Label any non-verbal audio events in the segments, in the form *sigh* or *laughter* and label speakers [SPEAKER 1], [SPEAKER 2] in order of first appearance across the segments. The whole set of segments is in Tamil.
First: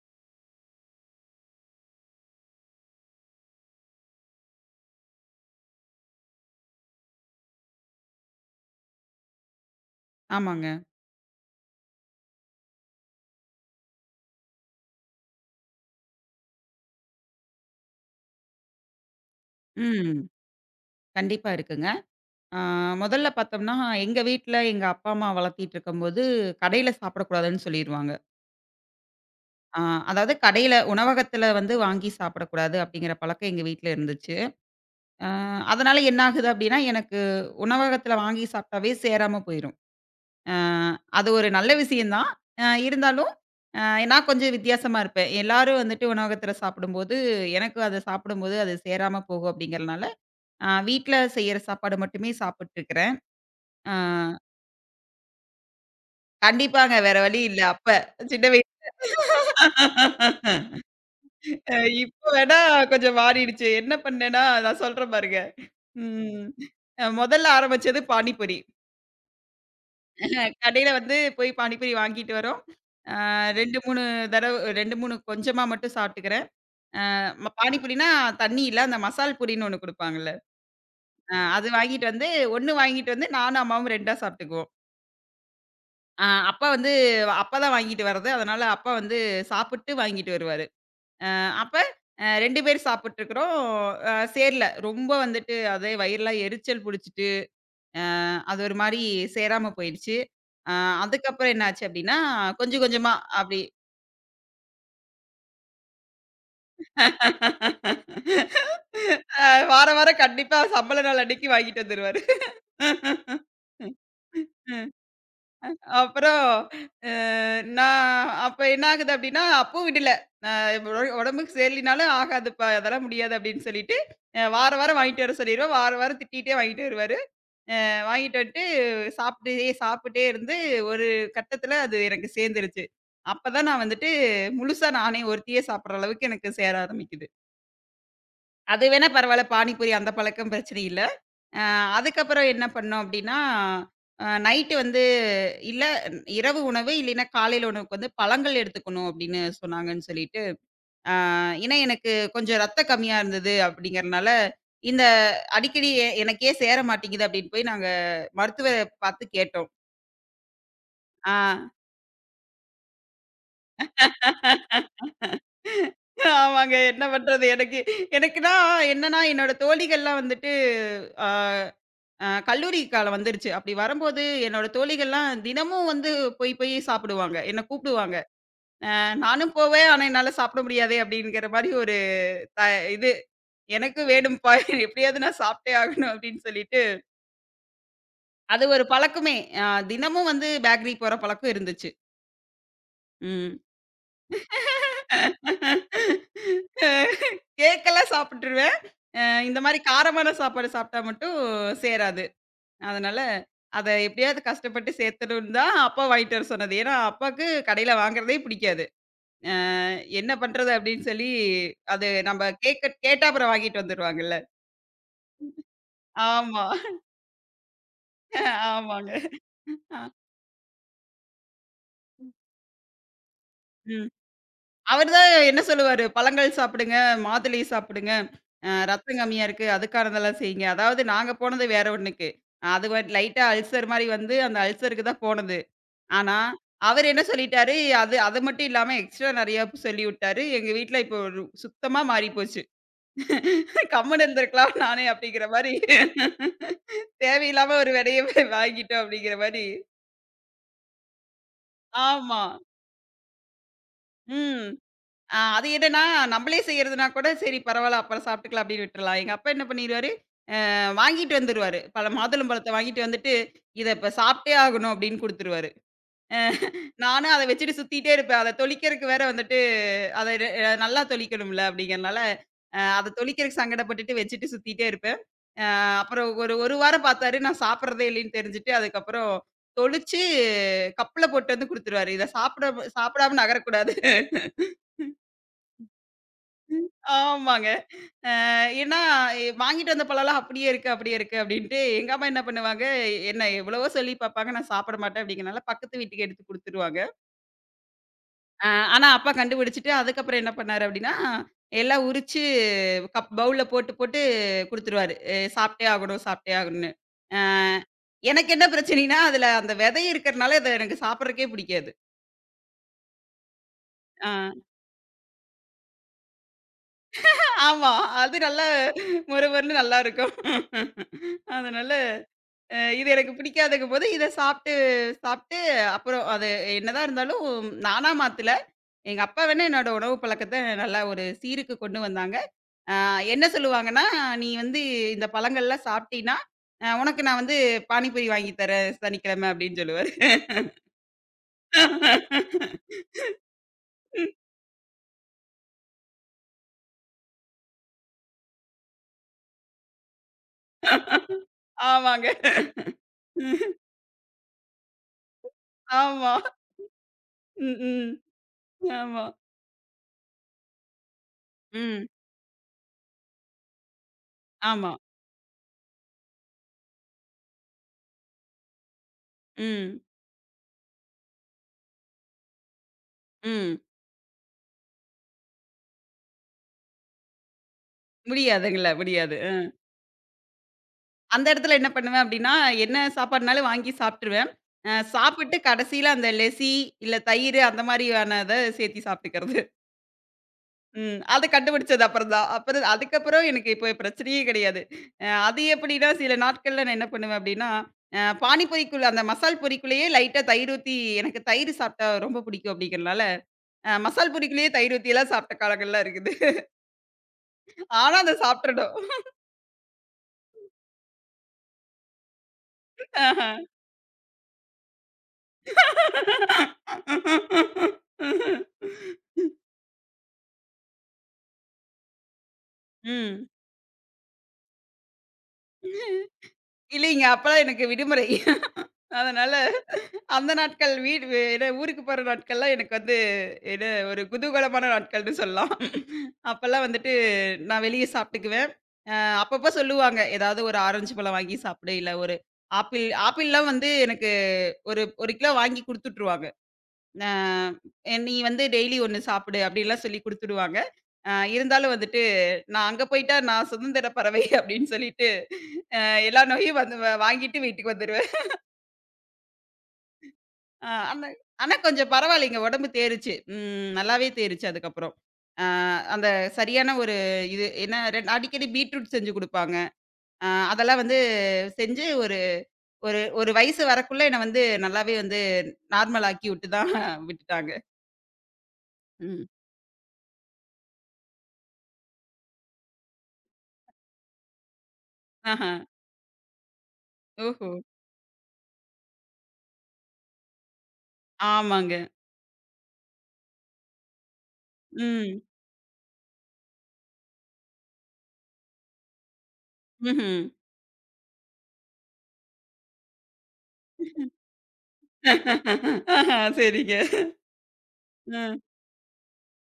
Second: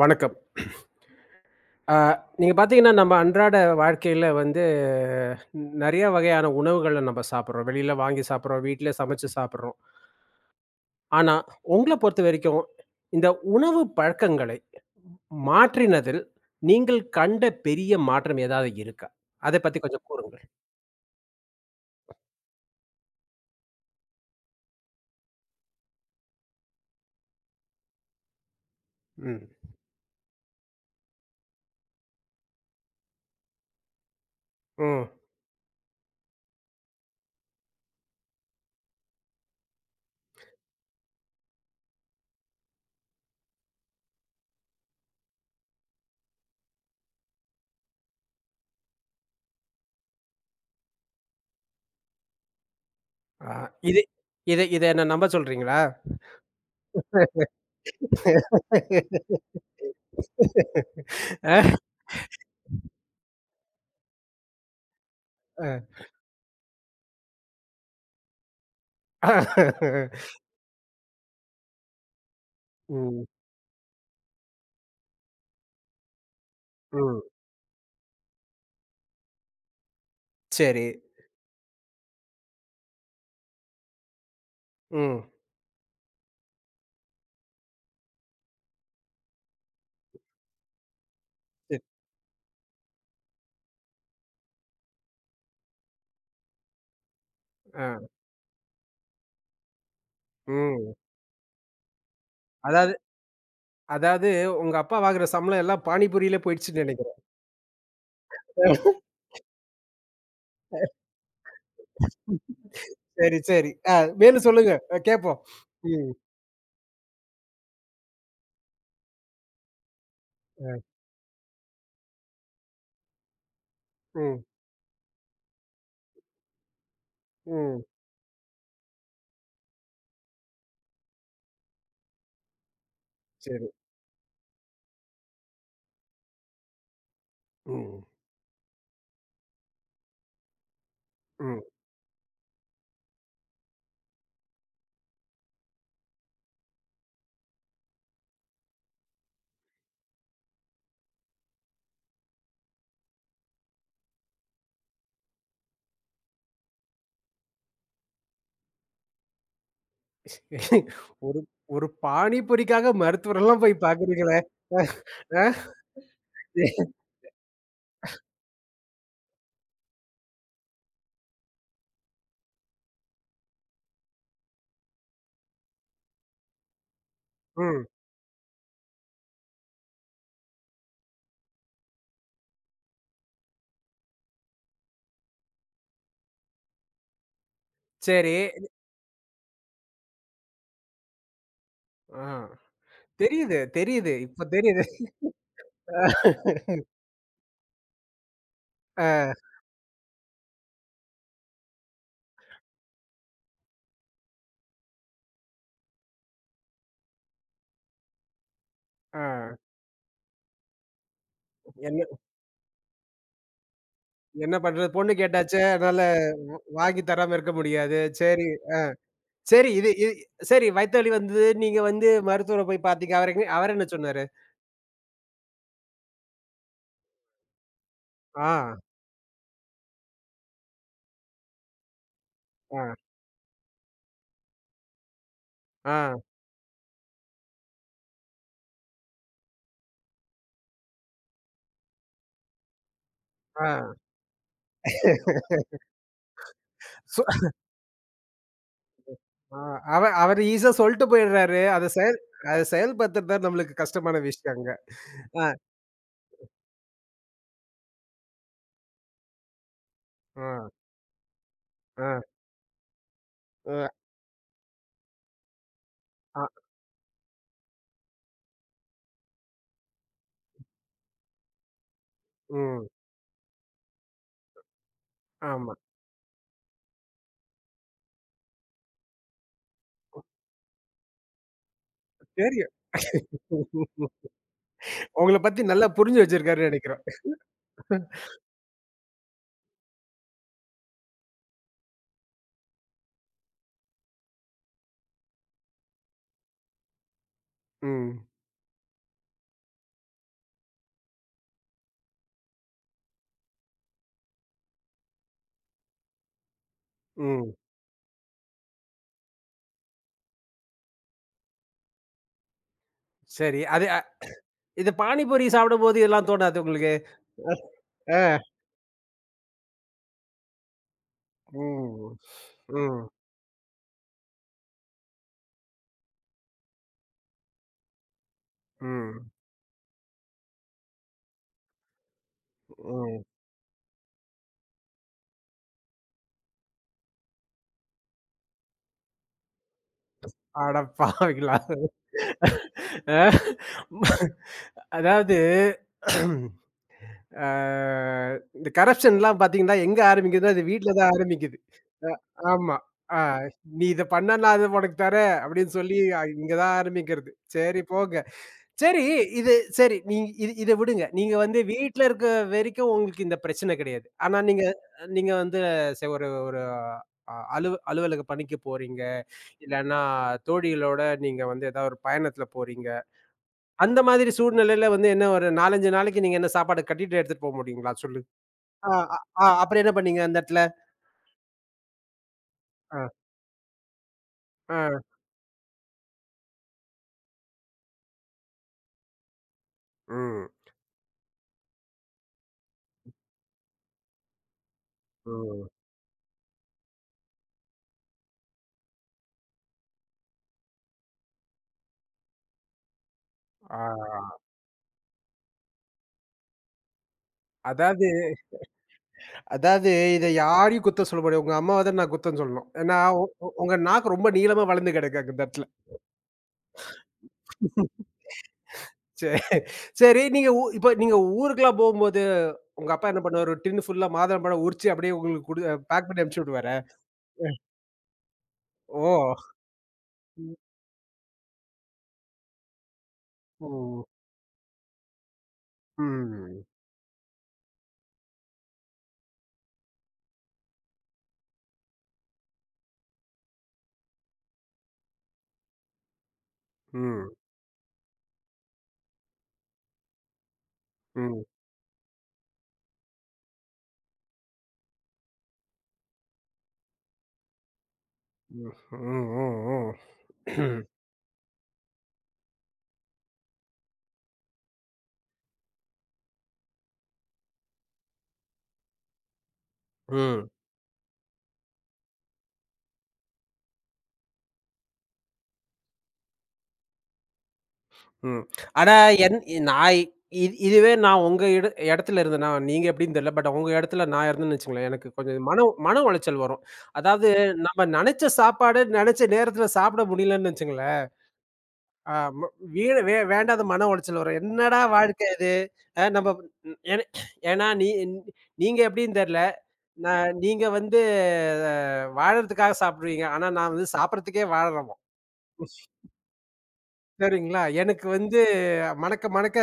[SPEAKER 1] வணக்கம். அ நீங்க பார்த்தீங்கன்னா, நம்ம அன்றாட வாழ்க்கையில வந்து நெறைய வகையான உணவுகள நம்ம சாப்பிடுறோம். வெளியில வாங்கி சாப்பிடுறோம், வீட்ல சமைச்சு சாப்பிடுறோம்.
[SPEAKER 2] ஆமாங்க.
[SPEAKER 1] ஆனா, உங்கள பொறுத்த வரைக்கும் இந்த உணவு பழக்கங்களை மாற்றினதில் நீங்கள் கண்ட பெரிய மாற்றம் ஏதாவது இருக்கா? அத பத்தி கொஞ்சம்
[SPEAKER 2] ம்.
[SPEAKER 1] கூறுங்கள்.
[SPEAKER 2] கண்டிப்பா இருக்குங்க. ஆ முதல்ல பார்த்தோம்னா, எங்க வீட்ல எங்க அப்பா, அம்மா வளர்த்திட்டுருக்கும்போது, கடையில சாப்பிடக்கூடாதுன்னு சொல்லிருவாங்க.
[SPEAKER 1] ம்.
[SPEAKER 2] ஆ அதாவது கடையில உணவகத்துல வந்து வாங்கி சாப்பிடக்கூடாது அப்படிங்கிற பழக்கம் எங்க வீட்ல இருந்துச்சு.
[SPEAKER 1] ம்.
[SPEAKER 2] ஆ அதனால என்ன ஆகுது அப்படின்னா, எனக்கு உணவகத்துல வாங்கி சாப்பிட்டாவே சேராம போயிரும். ஆ அது ஒரு நல்ல விஷயம் தான். இருந்தாலும் அ நான் கொஞ்சம் வித்தியாசமா இருப்பேன். எல்லாரும் வந்துட்டு உணவகத்துல சாப்பிடும்போது, எனக்கு அத சாப்பிடும்போது அது சேராம போகும் அப்படிங்கிறனால வீட்ல செய்யற சாப்பாடு மட்டுமே சாப்பிட்டுருக்கிறேன்.
[SPEAKER 1] அ
[SPEAKER 2] ஆ
[SPEAKER 1] இது இத இத என்ன நம்ப சொல்றீங்களா?
[SPEAKER 2] கண்டிப்பாங்க. வேற வழி
[SPEAKER 1] *laughs*
[SPEAKER 2] இல்ல அப்ப. சின்ன வயசுல. *laughs* அ
[SPEAKER 1] அ.
[SPEAKER 2] இப்ப வேணா கொஞ்சம் மாறிடுச்சு. என்ன பண்ணேன்னா, நான் சொல்றேன் பாருங்க.
[SPEAKER 1] அ.
[SPEAKER 2] ம். மொதல்ல ஆரம்பிச்சது பானிபூரி. கடையில வந்து போய் பானிபூரி வாங்கிட்டு வரோம். ஆ
[SPEAKER 1] ம்.
[SPEAKER 2] 2, 3 தடவ 2, 3 கொஞ்சமா மட்டும் சாப்பிட்டுக்கிறேன். அ
[SPEAKER 1] ம்.
[SPEAKER 2] ம பானிபூரினா தண்ணி இல்ல. அந்த மசால் பூரின்னு ஒண்ணு குடுப்பாங்கல்ல.
[SPEAKER 1] சரி.
[SPEAKER 2] அது வாங்கிட்டு வந்து 1 வாங்கிட்டு வந்து நானும், அம்மாவும் 2ஆ சாப்பிட்டுக்குவோம்.
[SPEAKER 1] ம்.
[SPEAKER 2] அ அப்பா வந்து அப்பா தான் வாங்கிட்டு வர்றது. அதனால அப்பா வந்து சாப்பிட்டு வாங்கிட்டு வருவாரு. அப்ப
[SPEAKER 1] சரி.
[SPEAKER 2] 2 பேர் சாப்பிட்டுருக்கிறோம். சேரல. ரொம்ப வந்துட்டு அதே வயிறெல்லாம் எரிச்சல் புடிச்சுட்டு, அ
[SPEAKER 1] ஆ.
[SPEAKER 2] அது ஒரு மாரி சேராம போயிடுச்சு. அ
[SPEAKER 1] ம்.
[SPEAKER 2] அதுக்கப்புறம் என்னாச்சு அப்டின்னா, கொஞ்சம்
[SPEAKER 1] அதாவது
[SPEAKER 2] கொஞ்சமா அப்டி
[SPEAKER 1] அதாவது உங்க அப்பா வாங்குற சம்பளம் எல்லாம் பானிபூரியில போயிடுச்சுன்னு நெனைக்கிறேன்.
[SPEAKER 2] அ வாரம் வாரம் கண்டிப்பா சம்பள நாள் அன்னைக்கு வாங்கிட்டு வந்துருவாரு.
[SPEAKER 1] சரி, சரி. மேலும் சொல்லுங்க.
[SPEAKER 2] *laughs*
[SPEAKER 1] கேட்போம். ம்.
[SPEAKER 2] அப்புறம் அ நான் அப்ப என்ன ஆகுது அப்டின்னா, அப்பு வீடு அது
[SPEAKER 1] அ.
[SPEAKER 2] உடம்புக்கு சரியில்லைனாலும் ஆகாதுப்பா அதெல்லாம் முடியாது அப்படின்னு சொல்லிட்டு,
[SPEAKER 1] ம்.
[SPEAKER 2] வார வாரம் வாங்கிட்டு வர சொல்லிருவேன். வார வாரம் திட்டிட்டே வாங்கிட்டு வருவாரு. அ
[SPEAKER 1] ம்.
[SPEAKER 2] வாங்கிட்டு வந்துட்டு சாப்பிட்டே சாப்பிட்டே இருந்து ஒரு கட்டத்தில அது எனக்கு சேர்ந்துருச்சு. அப்பதான்
[SPEAKER 1] சரி.
[SPEAKER 2] நான் வந்துட்டு முழுசா நானே ஒருத்தியே சாப்பிடுற அளவுக்கு எனக்கு சேர ஆரம்பிக்குது.
[SPEAKER 1] ம்.
[SPEAKER 2] அது வேணா பரவால்ல, பானிபூரி அந்த பழக்கம் பிரச்சனை இல்ல.
[SPEAKER 1] ம்.
[SPEAKER 2] அ அதுக்கப்புறம் என்ன பண்ணோம் அப்படின்னா, நைட்டு வந்து இல்ல இரவு உணவு இல்லைன்னா காலையில உணவுக்கு வந்து பழங்கள் எடுத்துக்கணும் அப்படின்னு சொன்னாங்கன்னு சொல்லிட்டு ஆ, ஏன்னா எனக்கு கொஞ்சம் ரத்தம் கம்மியா இருந்தது அப்படிங்கறனால, இந்த அடிக்கடி எனக்கே சேர மாட்டேங்குது அப்படின்னு போய் நாங்க மருத்துவர பார்த்து கேட்டோம். ஆ.
[SPEAKER 1] ஒரு ஒரு பானிபூரிக்காக மருத்துவரெல்லாம் போய் பார்க்குறீங்களே! அ.
[SPEAKER 2] ஆமாங்க. என்ன பண்றது? எனக்குன்னா என்னன்னா, என்னோட தோழிகள்லாம் வந்துட்டு ஆ கல்லூரி காலம் வந்துருச்சு. அப்படி வரும்போது என்னோட தோழிகள்லாம் தினமும் வந்து போய் போய் சாப்பிடுவாங்க. என்ன
[SPEAKER 1] ம்.
[SPEAKER 2] கூப்பிடுவாங்க. நானும் போவேன். ஆனா என்னால சாப்பிட முடியாதே அப்படிங்கிற மாரி ஒரு த இது. எனக்கு வேணும்ப்பா. *laughs* எப்படியாவது நான் சாப்பிட்டே ஆகணும் அப்படின்னு சொல்லிட்டு
[SPEAKER 1] சரி.
[SPEAKER 2] அது ஒரு பழக்கமே. அ தினமும் வந்து பேக்கரி போற பழக்கம் இருந்துச்சு.
[SPEAKER 1] ஆ. தெரியுது,
[SPEAKER 2] ம்.
[SPEAKER 1] தெரியுது. இப்ப தெரியுது.
[SPEAKER 2] அ கேக்கெல்லாம் சாப்பிட்டுருவேன். அ
[SPEAKER 1] அ,
[SPEAKER 2] இந்த மாரி காரமான சாப்பாடு சாப்பிட்டா மட்டும் சேராது. அதனால அத எப்படியாவது கஷ்டப்பட்டு சேர்த்தணும்ன்னு தான் அப்பா வாங்கிட்டு வர சொன்னது. ஏன்னா, அப்பாவுக்கு கடையில வாங்குறதே பிடிக்காது.
[SPEAKER 1] அ.
[SPEAKER 2] அ என்ன பண்றது அப்படின்னு சொல்லி
[SPEAKER 1] என்ன
[SPEAKER 2] அது நம்ம கேக்க கேட்டா அப்புறம் வாங்கிட்டு வந்துருவாங்கல்ல.
[SPEAKER 1] என்ன பண்றது? பொண்ணு கேட்டாச்சே! அதனால
[SPEAKER 2] ஆமா.
[SPEAKER 1] வாங்கி தராம இருக்க முடியாது. சரி.
[SPEAKER 2] ஆமாங்க.
[SPEAKER 1] சரி. இது இ
[SPEAKER 2] அ.
[SPEAKER 1] சரி, வயித்து வலி வந்தது. நீங்க வந்து மருத்துவர போய் பார்த்தீங்க. அவரு என்ன
[SPEAKER 2] ம்.
[SPEAKER 1] சொன்னாரு?
[SPEAKER 2] அவர் தான் என்ன சொல்லுவாரு, "பழங்கள் சாப்பிடுங்க, மாதுளை சாப்பிடுங்க,
[SPEAKER 1] ஆ,
[SPEAKER 2] ரத்தம் கம்மியா இருக்கு, அதுக்கானதெல்லாம் செய்யுங்க." அதாவது நாங்க போனது வேற ஒண்ணுக்கு.
[SPEAKER 1] ஆ,
[SPEAKER 2] அது லைட்டா அல்சர் மாரி வந்து, அந்த அல்சருக்கு தான் போனது.
[SPEAKER 1] ஆ,
[SPEAKER 2] ஆனா, அவரு என்ன சொல்லிட்டாரு, அது அது மட்டும் இல்லாம எக்ஸ்ட்ரா நெறையா சொல்லி விட்டாரு. எங்க வீட்ல இப்போ ஒரு சுத்தமா மாறி போச்சு.
[SPEAKER 1] ஆ.
[SPEAKER 2] கம்முனு இருந்திருக்கலாம் நானே அப்படிங்கிற மாரி.
[SPEAKER 1] சு
[SPEAKER 2] தேவையில்லாம ஒரு விடைய வாங்கிட்டோம் அப்படிங்கிற
[SPEAKER 1] ஆ
[SPEAKER 2] மாரி.
[SPEAKER 1] அவ அவரு ஈஸியா சொல்ட்டு போயிடுறாரு.
[SPEAKER 2] ஆமா.
[SPEAKER 1] அத செயல்படுத்துறது தான் நம்மளுக்கு கஷ்டமான விஷயம்
[SPEAKER 2] ம்.
[SPEAKER 1] அங்க. ஆ,
[SPEAKER 2] அது என்னன்னா, நம்பளே செய்றதுனா கூட சரி பரவால்ல அப்புறம் சாப்பிட்டுக்கலாம் அப்படின்னு விட்டுறலாம். எங்க அப்பா என்ன பண்ணிருவாரு,
[SPEAKER 1] ஆ,
[SPEAKER 2] வாங்கிட்டு வந்துருவாரு. பழம்
[SPEAKER 1] ஆ,
[SPEAKER 2] மாதுளம் பழத்த வாங்கிட்டு வந்துட்டு,
[SPEAKER 1] அ,
[SPEAKER 2] "இத இப்ப சாப்பிட்டே ஆகணும்" அப்படின்னு குடுத்துருவாரு. அ
[SPEAKER 1] ஆ,
[SPEAKER 2] நானும் அத வச்சுட்டு சுத்திட்டே இருப்பேன். அத தொளிக்கிறதுக்கு வேற வந்துட்டு அத ரெ அ நல்லா தொளிக்கணும்ல அப்படிங்கிறனால,
[SPEAKER 1] ம்.
[SPEAKER 2] அத தொளிக்கிறதுக்கு சங்கடப்பட்டுட்டு வச்சுட்டு சுத்திட்டே இருப்பேன்.
[SPEAKER 1] ஆமா.
[SPEAKER 2] அப்புறம் ஒரு 1 வாரம் பார்த்தாரு, நான் சாப்பிடுறதே இல்லைன்னு தெரிஞ்சுட்டு, அதுக்கப்புறம் தொளிச்சு கப்புல போட்டு வந்து குடுத்துருவாரு. "இத
[SPEAKER 1] தெரியும்.
[SPEAKER 2] சாப்பிடாம நகரக்கூடாது."
[SPEAKER 1] உங்கள பத்தி நல்லா புரிஞ்சு வச்சிருக்காருன்னு நெனைக்கிறோம்.
[SPEAKER 2] ஆமாங்க. அ ஏன்னா, வாங்கிட்டு வந்த பழம்லாம் அப்படியே இருக்கு, அப்படியே இருக்கு அப்படின்ட்டு எங்க அம்மா என்ன பண்ணுவாங்க, என்ன எவ்வளவோ சொல்லி பாப்பாங்க, நான் சாப்பிட மாட்டேன் அப்படிங்கிறனால பக்கத்து வீட்டுக்கு எடுத்து குடுத்துருவாங்க.
[SPEAKER 1] ம்,
[SPEAKER 2] அ ஆனா அப்பா கண்டுபிடிச்சுட்டு அதுக்கப்புறம் என்ன பண்ணாரு அப்படின்னா, எல்லாம் உரிச்சு பவுல்ல போட்டு, போட்டு குடுத்துருவாரு. சாப்பிட்டே ஆகணும், சாப்பிட்டே ஆகணும்னு." அ
[SPEAKER 1] ம்.
[SPEAKER 2] எனக்கு என்ன பிரச்சனைன்னா, அதுல அந்த விதை இருக்கிறனால அத எனக்கு சாப்பிடுறதுக்கே பிடிக்காது.
[SPEAKER 1] சரி. அது அ
[SPEAKER 2] அ
[SPEAKER 1] இது பானிபூரி சாப்பிடும்போது இதெல்லாம் தோணாது உங்களுக்கு?
[SPEAKER 2] ஆமா. அது
[SPEAKER 1] அ.
[SPEAKER 2] நல்லா மொறு மொறுன்னு நல்லாருக்கும். அதனால
[SPEAKER 1] ம், ம்,
[SPEAKER 2] இது எனக்கு பிடிக்காதங்கும்போது, இத சாப்ட்டு சாப்ட்டு அப்புறம் அது என்னதான் இருந்தாலும் நானா மாத்தல. எங்க
[SPEAKER 1] ம்,
[SPEAKER 2] அப்பா வேணா என்னோட உணவு பழக்கத்த நல்லா ஒரு சீருக்கு கொண்டு வந்தாங்க. அ
[SPEAKER 1] ம்.
[SPEAKER 2] என்ன சொல்லுவாங்கன்னா, "நீ வந்து இந்த பழங்கள்லாம் சாப்ட்டீன்னா, உனக்கு நான் வந்து பானிபூரி வாங்கி தரேன் சனிக்கிழமை" அப்டின்னு சொல்லுவாரு.
[SPEAKER 1] அட பாவிங்களா! அ அதாவது அ இந்த கரப்ஷன்லாம் பார்த்தீங்கன்னா, எங்க ஆரம்பிக்குதுன்னா, அது வீட்ல தான் ஆரம்பிக்குது. அ
[SPEAKER 2] ஆமாங்க.
[SPEAKER 1] ஆமா. ஆ "நீ இத பண்ணா நான் அத உனக்கு தரேன்" அப்படின்னு சொல்லி
[SPEAKER 2] ஆமா.
[SPEAKER 1] இங்க தான் ஆரம்பிக்கிறது.
[SPEAKER 2] ம்,
[SPEAKER 1] சரி
[SPEAKER 2] ம்.
[SPEAKER 1] போங்க. சரி.
[SPEAKER 2] ஆமா.
[SPEAKER 1] இது சரி நீ இது இத விடுங்க. நீங்க வந்து வீட்ல
[SPEAKER 2] ம்.
[SPEAKER 1] இருக்க வரைக்கும் உங்களுக்கு இந்த பிரச்சனை கிடையாது. ஆனா நீங்க
[SPEAKER 2] ஆமா.
[SPEAKER 1] நீங்க வந்து ச ஒரு ஒரு அ அலுவ அலுவலக பணிக்கு போறீங்க. இல்லன்னா
[SPEAKER 2] ம்,
[SPEAKER 1] தோழிகளோட நீங்க வந்து ஏதாவது ஒரு பயணத்துல போறீங்க.
[SPEAKER 2] ம்.
[SPEAKER 1] அந்த மாதிரி சூழ்நிலையில வந்து என்ன ஒரு 4, 5 நாளைக்கு நீங்க என்ன சாப்பாடு கட்டிட்டு எடுத்துட்டு போ முடியுங்களா? சொல்லு.
[SPEAKER 2] முடியாதுங்கள
[SPEAKER 1] ஆ, அ,
[SPEAKER 2] முடியாது.
[SPEAKER 1] அப்புறம் என்ன பண்ணீங்க அந்த இடத்துல?
[SPEAKER 2] அந்த இடத்துல என்ன பண்ணுவேன் அப்படின்னா, என்ன
[SPEAKER 1] ஆ,
[SPEAKER 2] சாப்பாடுனாலும் வாங்கி சாப்ட்டுருவேன்.
[SPEAKER 1] ஆ,
[SPEAKER 2] சாப்பிட்டு கடைசியில அந்த லெசி, இல்ல தயிரு அந்த மாரியானத சேர்த்தி சாப்ட்டுக்கிறது.
[SPEAKER 1] ம்,
[SPEAKER 2] ம். அத கண்டுபிடிச்சது அப்புறம் தான். அப்புறம் அதுக்கப்புறம் எனக்கு இப்ப பிரச்சனையே கிடையாது. அது
[SPEAKER 1] ம்.
[SPEAKER 2] எப்படின்னா, சில நாட்கள்ல நான் என்ன பண்ணுவேன் அப்படின்னா, பானிபூரிக்குள்ள அந்த மசால் பூரிக்குள்ளேயே லைட்டா தயிர் ஊத்தி எனக்கு தயிர் சாப்பிட்டா ரொம்ப பிடிக்கும் அப்படிங்கிறனால,
[SPEAKER 1] ஆ
[SPEAKER 2] மசால் பூரிக்குள்ளேயே தயிர் ஊத்திலாம் சாப்பிட்ட காலங்கள்லாம் இருக்குது.
[SPEAKER 1] அதாவது
[SPEAKER 2] ஆனா அத சாப்ட்டுடணும்.
[SPEAKER 1] அதாவது இத யாரையும் குத்தம் சொல்ல முடியாது. உங்க அம்மாவ தான் நான் குத்தம் சொல்லணும். ஏன்னா உ
[SPEAKER 2] ஆஹ.
[SPEAKER 1] உ உங்க நாக்கு ரொம்ப நீளமா வளர்ந்து கிடக்கு அந்த இடத்துல. *laughs* சரி, சரி. நீங்க இப்ப நீங்க ஊருக்குலாம் போகும்போது, உங்க அப்பா என்ன
[SPEAKER 2] ம்.
[SPEAKER 1] பண்ணுவாரு? ஒரு டின் ஃபுல்லா மாதுளம்பழம் உரிச்சு அப்படியே உங்களுக்கு பேக் பண்ணி அனுப்பிச்சு விடுவாரா?
[SPEAKER 2] இல்லைங்க. அப்பலாம் எனக்கு விடுமுறை.
[SPEAKER 1] ஓ!
[SPEAKER 2] அதனால அந்த நாட்கள் என்ன ஊருக்கு போற நாட்கள்லாம் எனக்கு வந்து என்ன
[SPEAKER 1] ఓహ్!
[SPEAKER 2] ஒரு குதூகலமான நாட்கள்னு சொல்லலாம்.
[SPEAKER 1] హ్మ్.
[SPEAKER 2] அப்பலாம் வந்துட்டு நான் வெளிய சாப்பிட்டுக்குவேன். அ அப்பப்போ சொல்லுவாங்க. ஏதாவது ஒரு ஆரஞ்சு பழம் வாங்கி சாப்பிடு, இல்ல ஒரு ஆப்பிள்லாம் வந்து எனக்கு ஒரு 1 கிலோ வாங்கி குடுத்துட்டுருவாங்க.
[SPEAKER 1] హ్మ్.
[SPEAKER 2] அ "நீ வந்து டெய்லி ஒண்ணு சாப்பிடு" அப்படிலாம் சொல்லி குடுத்துடுவாங்க.
[SPEAKER 1] హ్మ్.
[SPEAKER 2] இருந்தாலும் வந்துட்டு, நான் அங்க போயிட்டா நான் சுதந்திர பறவை *laughs* அப்படின்னு சொல்லிட்டு, அ எல்லா நோயும் வந்து வாங்கிட்டு வீட்டுக்கு வந்துருவேன்.
[SPEAKER 1] హ్మ్. హ్మ్. హ్మ్. హ్మ్.
[SPEAKER 2] அ ஆனா ஆனா கொஞ்சம் பரவாயில்லைங்க. உடம்பு தேறுச்சு. ம் நல்லாவே தேறுச்சு அதுக்கப்புறம். அ அந்த சரியான ஒரு இது ஏன்னா அடிக்கடி பீட்ரூட் செஞ்சு குடுப்பாங்க. அ
[SPEAKER 1] ம்.
[SPEAKER 2] அதெல்லாம் வந்து செஞ்சு ஒரு ஒரு ஒரு வயசு வரக்குள்ள என்ன வந்து நல்லாவே வந்து நார்மல் ஆக்கி விட்டு தான் விட்டுட்டாங்க.
[SPEAKER 1] ம். ஆனா, என்
[SPEAKER 2] ம்.
[SPEAKER 1] நான் இது இதுவே நான் உங்க இடத்துல இருந்தேன்னா, நீங்க எப்படின்னு தெரியல. பட் உங்க இடத்துல நான் இருந்தேன்னு வச்சுக்கோங்களேன், எனக்கு கொஞ்சம் மன
[SPEAKER 2] ஆஹ.
[SPEAKER 1] மன உளைச்சல் வரும். அதாவது
[SPEAKER 2] ஓஹோ!
[SPEAKER 1] நம்ம நெனச்ச சாப்பாடு நெனச்ச நேரத்துல சாப்பிட முடியலன்னு வச்சுக்கங்களேன்,
[SPEAKER 2] ஆமாங்க.
[SPEAKER 1] ஆ ம வீண வே வேண்டாத மன உளைச்சல் வரும். என்னடா வாழ்க்கை
[SPEAKER 2] ம்.
[SPEAKER 1] இது? அ நம்ம என ஏன்னா நீங்க எப்படின்னு தெரியல.
[SPEAKER 2] ம்ஹ்ம்.
[SPEAKER 1] நீங்க வந்து அ வாழறதுக்காக சாப்பிடுவீங்க. ஆனா, நான் வந்து சாப்பிடறதுக்கே வாழுறோம்.
[SPEAKER 2] *laughs* ஆஹா, சரிங்க.
[SPEAKER 1] சரிங்களா? எனக்கு வந்து
[SPEAKER 2] அ,
[SPEAKER 1] மணக்க மணக்க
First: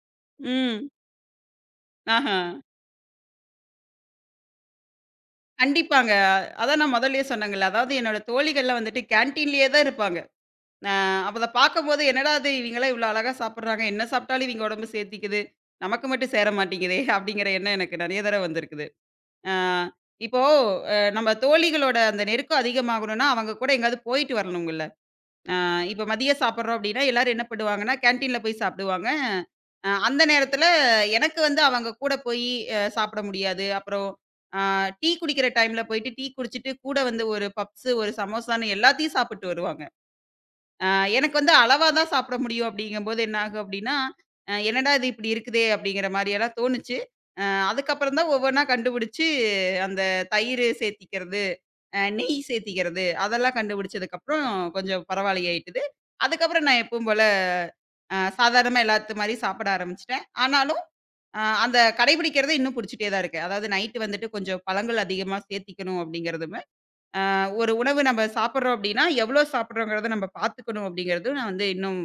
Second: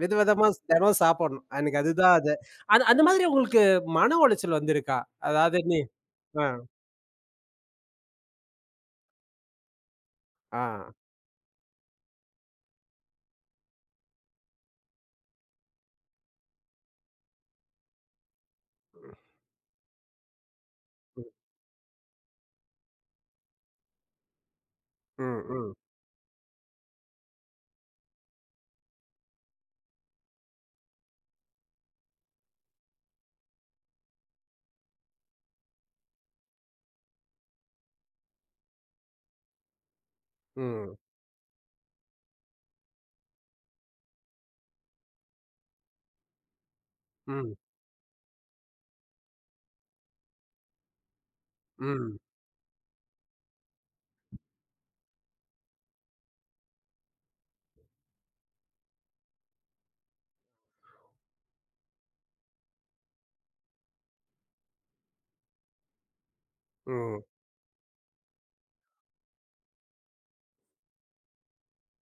[SPEAKER 1] வித விதமா
[SPEAKER 2] ம்.
[SPEAKER 1] தினம் சாப்பிடணும். எனக்கு அதுதான் அது.
[SPEAKER 2] ஆஹா.
[SPEAKER 1] அது அந்த மாதிரி உங்களுக்கு மன உளைச்சல் வந்திருக்கா? அதாவது,
[SPEAKER 2] கண்டிப்பாங்க.
[SPEAKER 1] ஆ,
[SPEAKER 2] அதான் நான் முதல்லயே சொன்னேங்கல்ல. அதாவது என்னோட தோழிகள்லாம் வந்துட்டு கேன்டீன்லயே தான் இருப்பாங்க.
[SPEAKER 1] ஆ.
[SPEAKER 2] அ அப்ப அத பார்க்கும்போது, "என்னடா இது இவங்கலாம் இவ்ளோ அழகா சாப்பிடுறாங்க. என்ன சாப்பிட்டாலும் இவங்க உடம்பு சேர்த்திக்குது. நமக்கு மட்டும் சேர மாட்டேங்குதே!" அப்படிங்கிற எண்ணம் எனக்கு நெறைய தடவ வந்திருக்குது. அ இப்போ
[SPEAKER 1] ம்,
[SPEAKER 2] நம்ம தோழிகளோட அந்த நெருக்கம் அதிகமாகணும்னா, அவங்க கூட எங்கேயாவது போயிட்டு வரணுங்கல்ல.
[SPEAKER 1] ம்,
[SPEAKER 2] அ
[SPEAKER 1] ம்,
[SPEAKER 2] இப்ப மதியம் சாப்பிடுறோம் அப்படின்னா, எல்லாரும் என்ன பண்ணுவாங்கன்னா, கேன்டீன்ல போய் சாப்பிடுவாங்க. அந்த நேரத்தில எனக்கு வந்து அவங்க கூட போயி சாப்பிட முடியாது. அப்புறம் அ டீ குடிக்கிற டைம்ல போயிட்டு டீ குடிச்சிட்டு கூட வந்து ஒரு பப்ஸு, ஒரு சமோசான்னு எல்லாத்தையும் சாப்பிட்டு வருவாங்க. அ
[SPEAKER 1] ம்,
[SPEAKER 2] எனக்கு வந்து அளவா தான் சாப்பிட முடியும் அப்படிங்கும்போது என்ன ஆகும் அப்படின்னா, என்னடா இது இப்படி இருக்குதே அப்படிங்கிற மாரியெல்லாம் தோணுச்சு. அ
[SPEAKER 1] ம்,
[SPEAKER 2] அதுக்கப்புறம் தான் ஒவ்வொன்னா கண்டுபிடிச்சு அந்த தயிர் சேர்த்திக்கிறது.
[SPEAKER 1] ம்,
[SPEAKER 2] நெய் சேத்திக்கிறது, அதெல்லாம் கண்டுபிடிச்சதுக்கப்புறம் கொஞ்சம் பரவாயில்லையாயிட்டுது. அதுக்கப்புறம் நான் எப்பவும் போல சாதாரணமா எல்லாத்து மாரி சாப்பிட ஆரம்பிச்சுட்டேன். ஆனாலும் அந்த கடைபிடிக்கிறத இன்னும் புடிச்சுட்டே தான் இருக்கேன். அதாவது நைட்டு வந்துட்டு கொஞ்சம் பழங்கள் அதிகமா சேத்திக்கணும் அப்படிங்கிறதுமே,
[SPEAKER 1] ம்.
[SPEAKER 2] ஒரு உணவு நம்ம சாப்பிடுறோம் அப்படின்னா, எவ்வளோ சாப்பிடுறோங்கிறத நம்ம பார்த்துக்கணும் அப்படிங்கிறதும் நான் வந்து இன்னும்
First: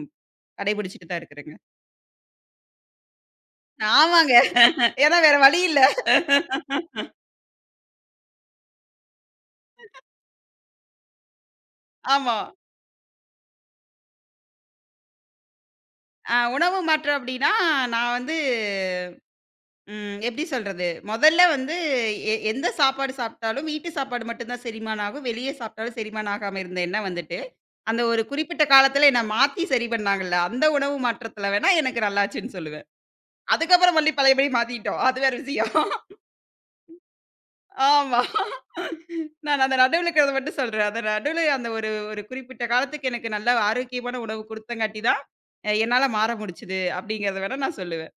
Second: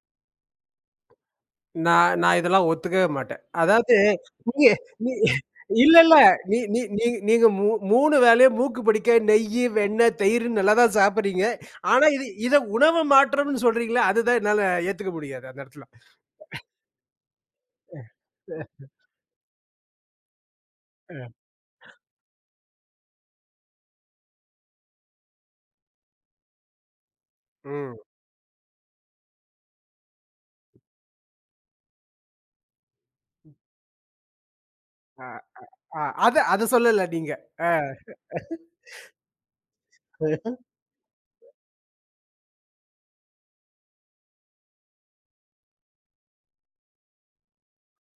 [SPEAKER 2] கடைபிடிச்சுட்டு தான் இருக்கிறேங்க.
[SPEAKER 1] நான் நான் இதெல்லாம் ஒத்துக்கவே மாட்டேன். அதாவது
[SPEAKER 2] ஆமாங்க.
[SPEAKER 1] நீங்க நீ
[SPEAKER 2] ஏன்னா வேற வழி இல்ல.
[SPEAKER 1] இல்ல, இல்ல. நீ நீ நீ நீங்க 3 வேளையும் மூக்கு பிடிக்க நெய்யி, வெண்ணெய், தயிர்ன்னு நல்லா தான் சாப்பிடுறீங்க. ஆனா
[SPEAKER 2] ஆமா.
[SPEAKER 1] இத உணவு மாற்றம்ன்னு சொல்றீங்களே, அதுதான் என்னால ஏத்துக்க முடியாது அந்த இடத்துல.
[SPEAKER 2] உணவு மாற்றம் அப்படின்னா, நான் வந்து ம். எப்படி சொல்றது?
[SPEAKER 1] அ,
[SPEAKER 2] மொதல்ல வந்து எந்த சாப்பாடு சாப்பிட்டாலும் வீட்டு சாப்பாடு மட்டும் தான் செரிமானம் ஆகும். வெளிய சாப்பிட்டாலும் செரிமானம் ஆகாம இருந்த என்ன வந்துட்டு,
[SPEAKER 1] ம்.
[SPEAKER 2] அந்த ஒரு குறிப்பிட்ட காலத்துல என்ன மாத்தி சரி பண்ணாங்கல்ல, அந்த உணவு மாற்றத்துல வேணா எனக்கு நல்லாச்சுன்னு சொல்லுவேன். அதுக்கப்புறம் மறுபடியும் பழையபடி மாத்திட்டோம். அது
[SPEAKER 1] அ,
[SPEAKER 2] வேற விஷயம்.
[SPEAKER 1] அ
[SPEAKER 2] *laughs*
[SPEAKER 1] அத அத சொல்லல நீங்க. அ.
[SPEAKER 2] ஆமா. நான் அந்த நடுவுல இருக்கிறத மட்டும் சொல்றேன். அந்த நடுவுல அந்த ஒரு ஒரு குறிப்பிட்ட காலத்துக்கு எனக்கு நல்ல ஆரோக்கியமான உணவு குடுத்தங்காட்டி தான், என்னால மாற முடிச்சுது அப்படிங்கிறத வேணா நான் சொல்லுவேன்.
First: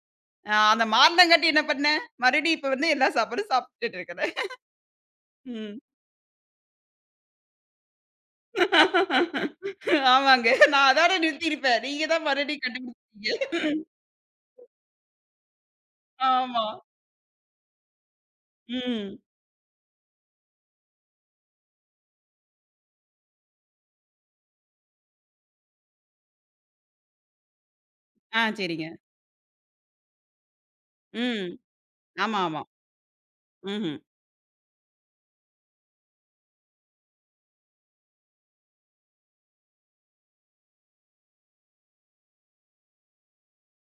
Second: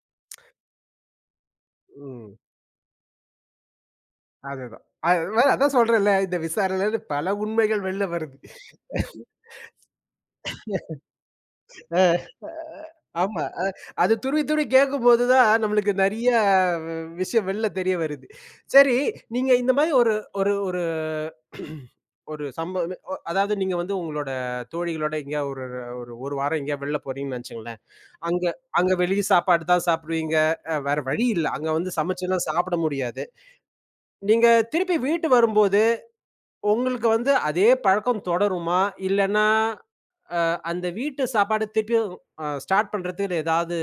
[SPEAKER 2] அந்த மாறுனங்காட்டி என்ன பண்ணேன்,
[SPEAKER 1] ம்.
[SPEAKER 2] மறுபடியும் இப்ப வந்து எல்லா சாப்பாடும் சாப்பிட்டுட்டு இருக்கிறேன்.
[SPEAKER 1] அதுதான். அதான்
[SPEAKER 2] ம்.
[SPEAKER 1] சொல்றேன்ல, இந்த விசாரணையில இருந்து பல உண்மைகள் வெளில வருது.
[SPEAKER 2] *laughs* ஆமாங்க. நான் அதோட நிறுத்தியிருப்பேன்.
[SPEAKER 1] அ
[SPEAKER 2] நீங்க தான்
[SPEAKER 1] அ,
[SPEAKER 2] மறுபடியும் கண்டுபிடிச்சீங்க.
[SPEAKER 1] ஆமா. அது துருவி துருவி கேட்கும்போது தான் நம்மளுக்கு நெறைய
[SPEAKER 2] ஆமா.
[SPEAKER 1] விஷயம் வெளில தெரிய வருது. சரி,
[SPEAKER 2] ம்.
[SPEAKER 1] நீங்க இந்த மாரி ஒரு ஒரு ஒரு ஒரு சம்பவம் அதாவது நீங்க வந்து உங்களோட தோழிகளோட எங்கேயா ஒரு ஒரு 1 வாரம் எங்கேயா வெளில போறீங்கன்னு நெனச்சுங்களேன். அங்க.
[SPEAKER 2] சரிங்க.
[SPEAKER 1] அங்க வெளிய சாப்பாடு தான் சாப்பிடுவீங்க. வேற வழி இல்ல.
[SPEAKER 2] ம்.
[SPEAKER 1] அங்க வந்து
[SPEAKER 2] ஆமா,
[SPEAKER 1] சமைச்சுலாம்
[SPEAKER 2] ஆமா.
[SPEAKER 1] சாப்பிட முடியாது.
[SPEAKER 2] ம்ஹ்ம்.
[SPEAKER 1] நீங்க திருப்பி வீட்டு வரும்போது, உங்களுக்கு வந்து அதே பழக்கம் தொடருமா? இல்லன்னா அந்த வீட்டு சாப்பாடு திருப்பியும் ஸ்டார்ட் பண்றதுக்கு ஏதாவது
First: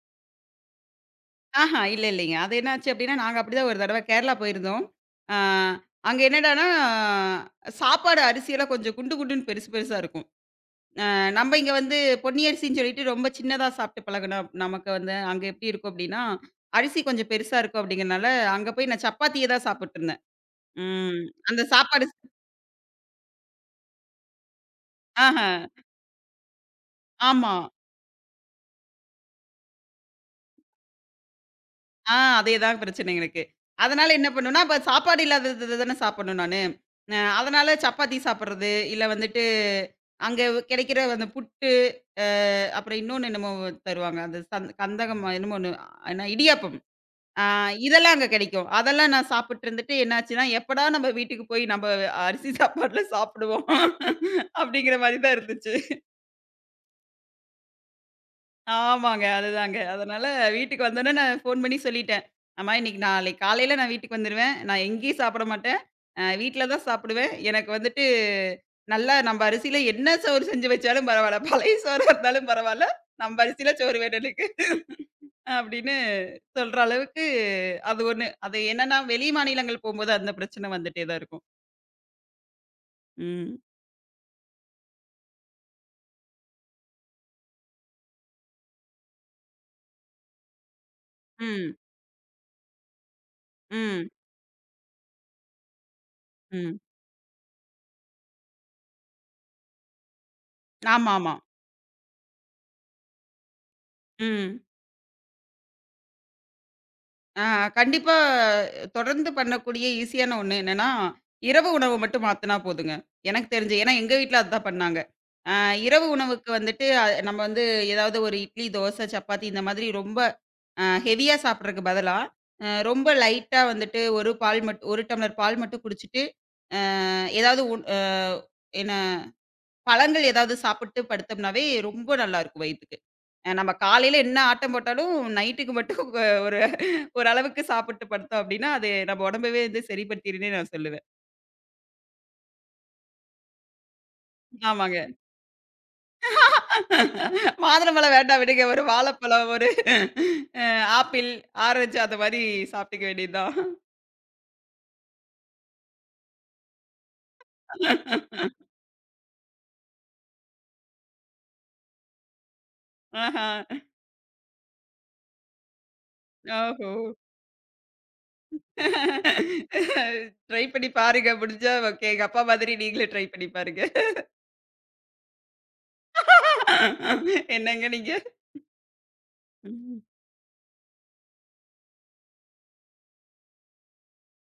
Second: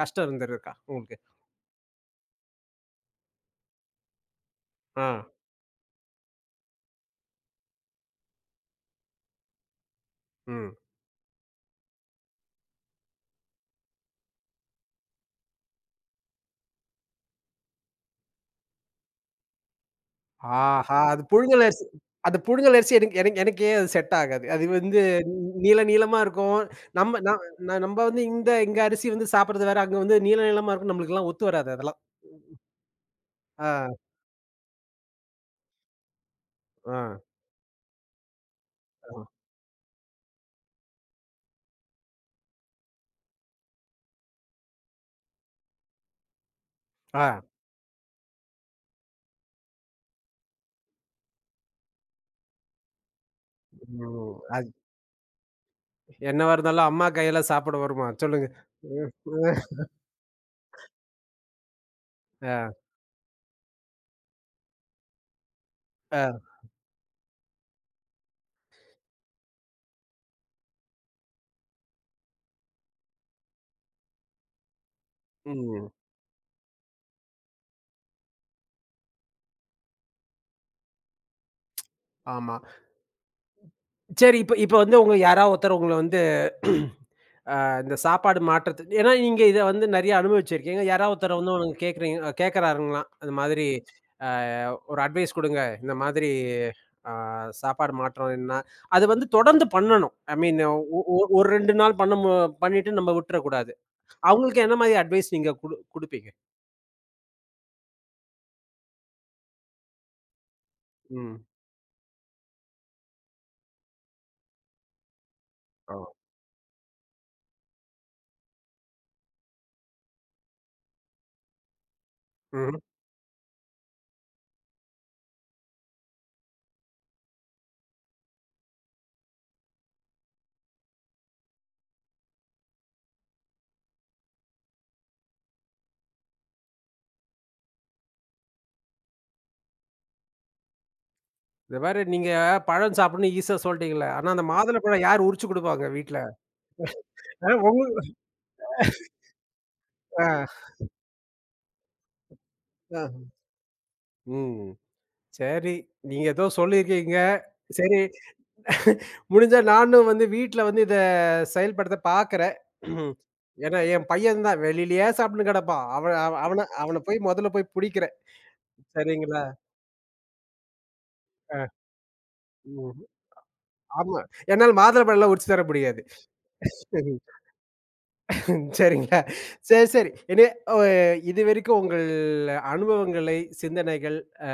[SPEAKER 1] கஷ்டம் இருந்திருக்கா? உங்களுக்கு?
[SPEAKER 2] ஆஹா இல்ல இல்லைங்க. அது என்னாச்சு அப்டின்னா, நாங்க அப்படிதான் ஒரு தடவ கேரளா போயிருந்தோம்.
[SPEAKER 1] ஆ.
[SPEAKER 2] ஆ அங்க என்னடான்னா, சாப்பாடு அரிசியெல்லாம் கொஞ்சம் குண்டு குண்டுன்னு பெருசு பெருசா இருக்கும்.
[SPEAKER 1] ம்.
[SPEAKER 2] அ நம்ம இங்க வந்து பொன்னி அரிசின்னு சொல்லிட்டு ரொம்ப சின்னதா சாப்பிட்டு பழகுனோம். நமக்கு வந்து அங்க எப்படி இருக்கும் அப்படின்னா, அரிசி கொஞ்சம் பெருசா இருக்கும் அப்படிங்கிறனால, அங்க போய் நான் சப்பாத்திய தான் சாப்பிட்டுருந்தேன்.
[SPEAKER 1] ஆஹா! அது
[SPEAKER 2] ம். அந்த
[SPEAKER 1] புழுங்கல் அரிசி
[SPEAKER 2] சாப்பாடு
[SPEAKER 1] அந்த புழுங்கல் அரிசி எனக்கு எனக்கு எனக்கே அது செட் ஆகாது. அது வந்து
[SPEAKER 2] ஆஹ.
[SPEAKER 1] நீள நீளமா இருக்கும். நம்ம ந
[SPEAKER 2] ஆமா.
[SPEAKER 1] ந நம்ம வந்து இந்த இங்க அரிசி வந்து சாப்பிடுறது வேற, அங்க வந்து நீள நீளமா இருக்கும். நம்மளுக்கெல்லாம் ஒத்து வராது அதெல்லாம்.
[SPEAKER 2] அதேதான் பிரச்சனை எனக்கு.
[SPEAKER 1] ஆ.
[SPEAKER 2] அதனால என்ன பண்ணுவேன்னா, அப்ப சாப்பாடு இல்லாதது தானே சாப்பிடணும் நானு.
[SPEAKER 1] ஆ.
[SPEAKER 2] அதனால சப்பாத்தி சாப்பிடுறது, இல்ல
[SPEAKER 1] ஆமா.
[SPEAKER 2] வந்துட்டு அங்க கிடைக்கிற அந்த புட்டு, அ அப்புறம் இன்னொன்னு என்னமோ தருவாங்க. அந்த கந்தகம் என்னமோ ஒண்ணு. என்ன இடியாப்பம்.
[SPEAKER 1] ஆ.
[SPEAKER 2] ஆ இதெல்லாம் அங்க கிடைக்கும். அதெல்லாம் நான் சாப்பிட்டு இருந்துட்டு என்னாச்சுன்னா, எப்படா நம்ம வீட்டுக்கு போய் நம்ம அரிசி சாப்பாடுல சாப்பிடுவோம்
[SPEAKER 1] ம்.
[SPEAKER 2] *laughs*
[SPEAKER 1] அது
[SPEAKER 2] அப்படிங்கிற மாரி தான் இருந்துச்சு.
[SPEAKER 1] என்னவா இருந்தாலும் அம்மா கையால சாப்பிட வருமா? சொல்லுங்க. ம்.
[SPEAKER 2] ஆமாங்க. அதுதாங்க. அதனால வீட்டுக்கு வந்தோனே நான் ஃபோன் பண்ணி சொல்லிட்டேன்.
[SPEAKER 1] ஆ.
[SPEAKER 2] அம்மா இன்னைக்கு நாளைக்கு காலையில நான் வீட்டுக்கு வந்துருவேன். நான் எங்கேயும் சாப்பிட மாட்டேன்.
[SPEAKER 1] ஆ.
[SPEAKER 2] வீட்ல தான் சாப்பிடுவேன். எனக்கு வந்துட்டு நல்லா நம்ம அரிசியில என்ன சோறு செஞ்சு வச்சாலும் பரவால்ல. பழைய சோறா இருந்தாலும் பரவால்ல. நம்ம அரிசியில சோறு வேணும் எனக்கு.
[SPEAKER 1] ம்.
[SPEAKER 2] அப்படின்னு சொல்ற அளவுக்கு அது ஒண்ணு. அது என்னன்னா வெளி மாநிலங்கள் போம்போது அந்த பிரச்சனை வந்துட்டே தான் இருக்கும்.
[SPEAKER 1] ஆமா.
[SPEAKER 2] ம்.
[SPEAKER 1] சரி. இப்ப இப்ப வந்து உங்க யாராவது ஒருத்தர் உங்கள வந்து அந்த சாப்பாடு மாற்றத்து ஏன்னா நீங்க இத வந்து நெறைய அனுபவிச்சிருக்கீங்க. யாராவது ஒருத்தர வந்து
[SPEAKER 2] ம்.
[SPEAKER 1] உனக்கு கேட்கிறீங்க கேட்கிறாருங்களாம். அந்த மாதிரி
[SPEAKER 2] ம்.
[SPEAKER 1] அ ஒரு அட்வைஸ் குடுங்க. இந்த மாதிரி
[SPEAKER 2] ம்.
[SPEAKER 1] அ சாப்பாடு மாற்றம்ன்னா, அது வந்து தொடர்ந்து பண்ணணும். ஐ மீன்
[SPEAKER 2] ஆமாமா.
[SPEAKER 1] ஒரு 2 நாள் பண்ணிட்டு நம்ம விட்டுறக்கூடாது.
[SPEAKER 2] ம்.
[SPEAKER 1] அவங்களுக்கு என்ன மாதிரி அட்வைஸ் நீங்க குடுப்பீங்க?
[SPEAKER 2] ஆ கண்டிப்பா தொடர்ந்து பண்ணக்கூடிய ஈஸியான ஒண்ணு என்னன்னா,
[SPEAKER 1] ம்.
[SPEAKER 2] இரவு உணவு மட்டும் மாத்துனா போதுங்க. எனக்கு தெரிஞ்சு. ஏன்னா எங்க வீட்ல அதுதான் பண்ணாங்க. ஆ
[SPEAKER 1] ஆ.
[SPEAKER 2] இரவு உணவுக்கு வந்துட்டு நம்ம வந்து ஏதாவது ஒரு இட்லி, தோசை, சப்பாத்தி இந்த மாதிரி ரொம்ப ஹெவியா சாப்பிடுறதுக்கு பதிலா,
[SPEAKER 1] ம்ஹ்ம்.
[SPEAKER 2] ரொம்ப லைட்டா வந்துட்டு ஒரு பால் மட் 1 டம்ளர் பால் மட்டும் குடிச்சிட்டு அ ஏதாவது உண் அ என்ன பழங்கள் ஏதாவது சாப்பிட்டு படுத்தோம்னாவே ரொம்ப நல்லாயிருக்கும் வயித்துக்கு. நம்ம காலையில என்ன ஆட்டம் போட்டாலும் நைட்டுக்கு மட்டும் ஒரு ஒரு அளவுக்கு சாப்பிட்டு படுத்தோம் அப்படின்னா, அது நம்ம உடம்பவே வந்து சரிப்படுத்திருன்னே நான் சொல்லுவேன்.
[SPEAKER 1] இந்த மாரி நீங்க பழம் சாப்பிடணும்னு ஈஸியா சொல்ட்டீங்கல்ல. ஆனா அந்த
[SPEAKER 2] ஆமாங்க.
[SPEAKER 1] மாதுளப்பழம் யார் உரிச்சு குடுப்பாங்க வீட்ல? ஆ
[SPEAKER 2] *laughs*
[SPEAKER 1] உங்க
[SPEAKER 2] மாதுளம்பழம் வேண்டாம் விடுங்க. ஒரு வாழைப்பழம், ஒரு
[SPEAKER 1] ஆ.
[SPEAKER 2] அ ஆப்பிள், ஆரஞ்சு அந்த மாரி
[SPEAKER 1] ஆ.
[SPEAKER 2] சாப்பிட்டுக்க வேண்டியது தான்.
[SPEAKER 1] ம். சரி. நீங்க ஏதோ சொல்லியிருக்கீங்க. சரி. முடிஞ்சா நானும் வந்து வீட்ல வந்து இத செயல்படுத்த பார்க்கிறேன். *clears throat*
[SPEAKER 2] ஆஹா.
[SPEAKER 1] ஏன்னா, என் பையன் தான் வெளியிலயே சாப்ட்டுன்னு கெடப்பான். அவன் அவ அவன
[SPEAKER 2] ஓஹோ!
[SPEAKER 1] அவன மொதல்ல போய் புடிக்கிறேன். சரிங்களா?
[SPEAKER 2] *laughs* ட்ரை பண்ணி பாருங்க.
[SPEAKER 1] அ
[SPEAKER 2] முடிஞ்சா ஓகே. எங்க அப்பா மாதிரி
[SPEAKER 1] ம்.
[SPEAKER 2] நீங்களும் ட்ரை பண்ணி பாருங்க.
[SPEAKER 1] ஆமா. என்னால மாதுளம்பழம்லாம் உரிச்சு தர முடியாது. *laughs*
[SPEAKER 2] என்னங்க நீங்க?
[SPEAKER 1] சரிங்களா? சரி,
[SPEAKER 2] ம்.
[SPEAKER 1] சரி. இனி அ இதுவரைக்கும் உங்கள் அனுபவங்களை, சிந்தனைகள் அ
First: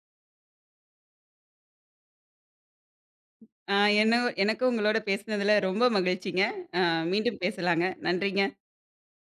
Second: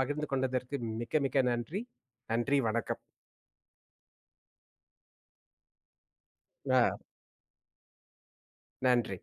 [SPEAKER 1] பகிர்ந்து கொண்டதற்கு மிக்க, மிக்க நன்றி. நன்றி, வணக்கம்.
[SPEAKER 2] ஆ என்ன எனக்கு உங்களோட பேசினதுல ரொம்ப மகிழ்ச்சிங்க. அ
[SPEAKER 1] அ
[SPEAKER 2] மீண்டும் பேசலாங்க. நன்றிங்க.
[SPEAKER 1] நன்றி.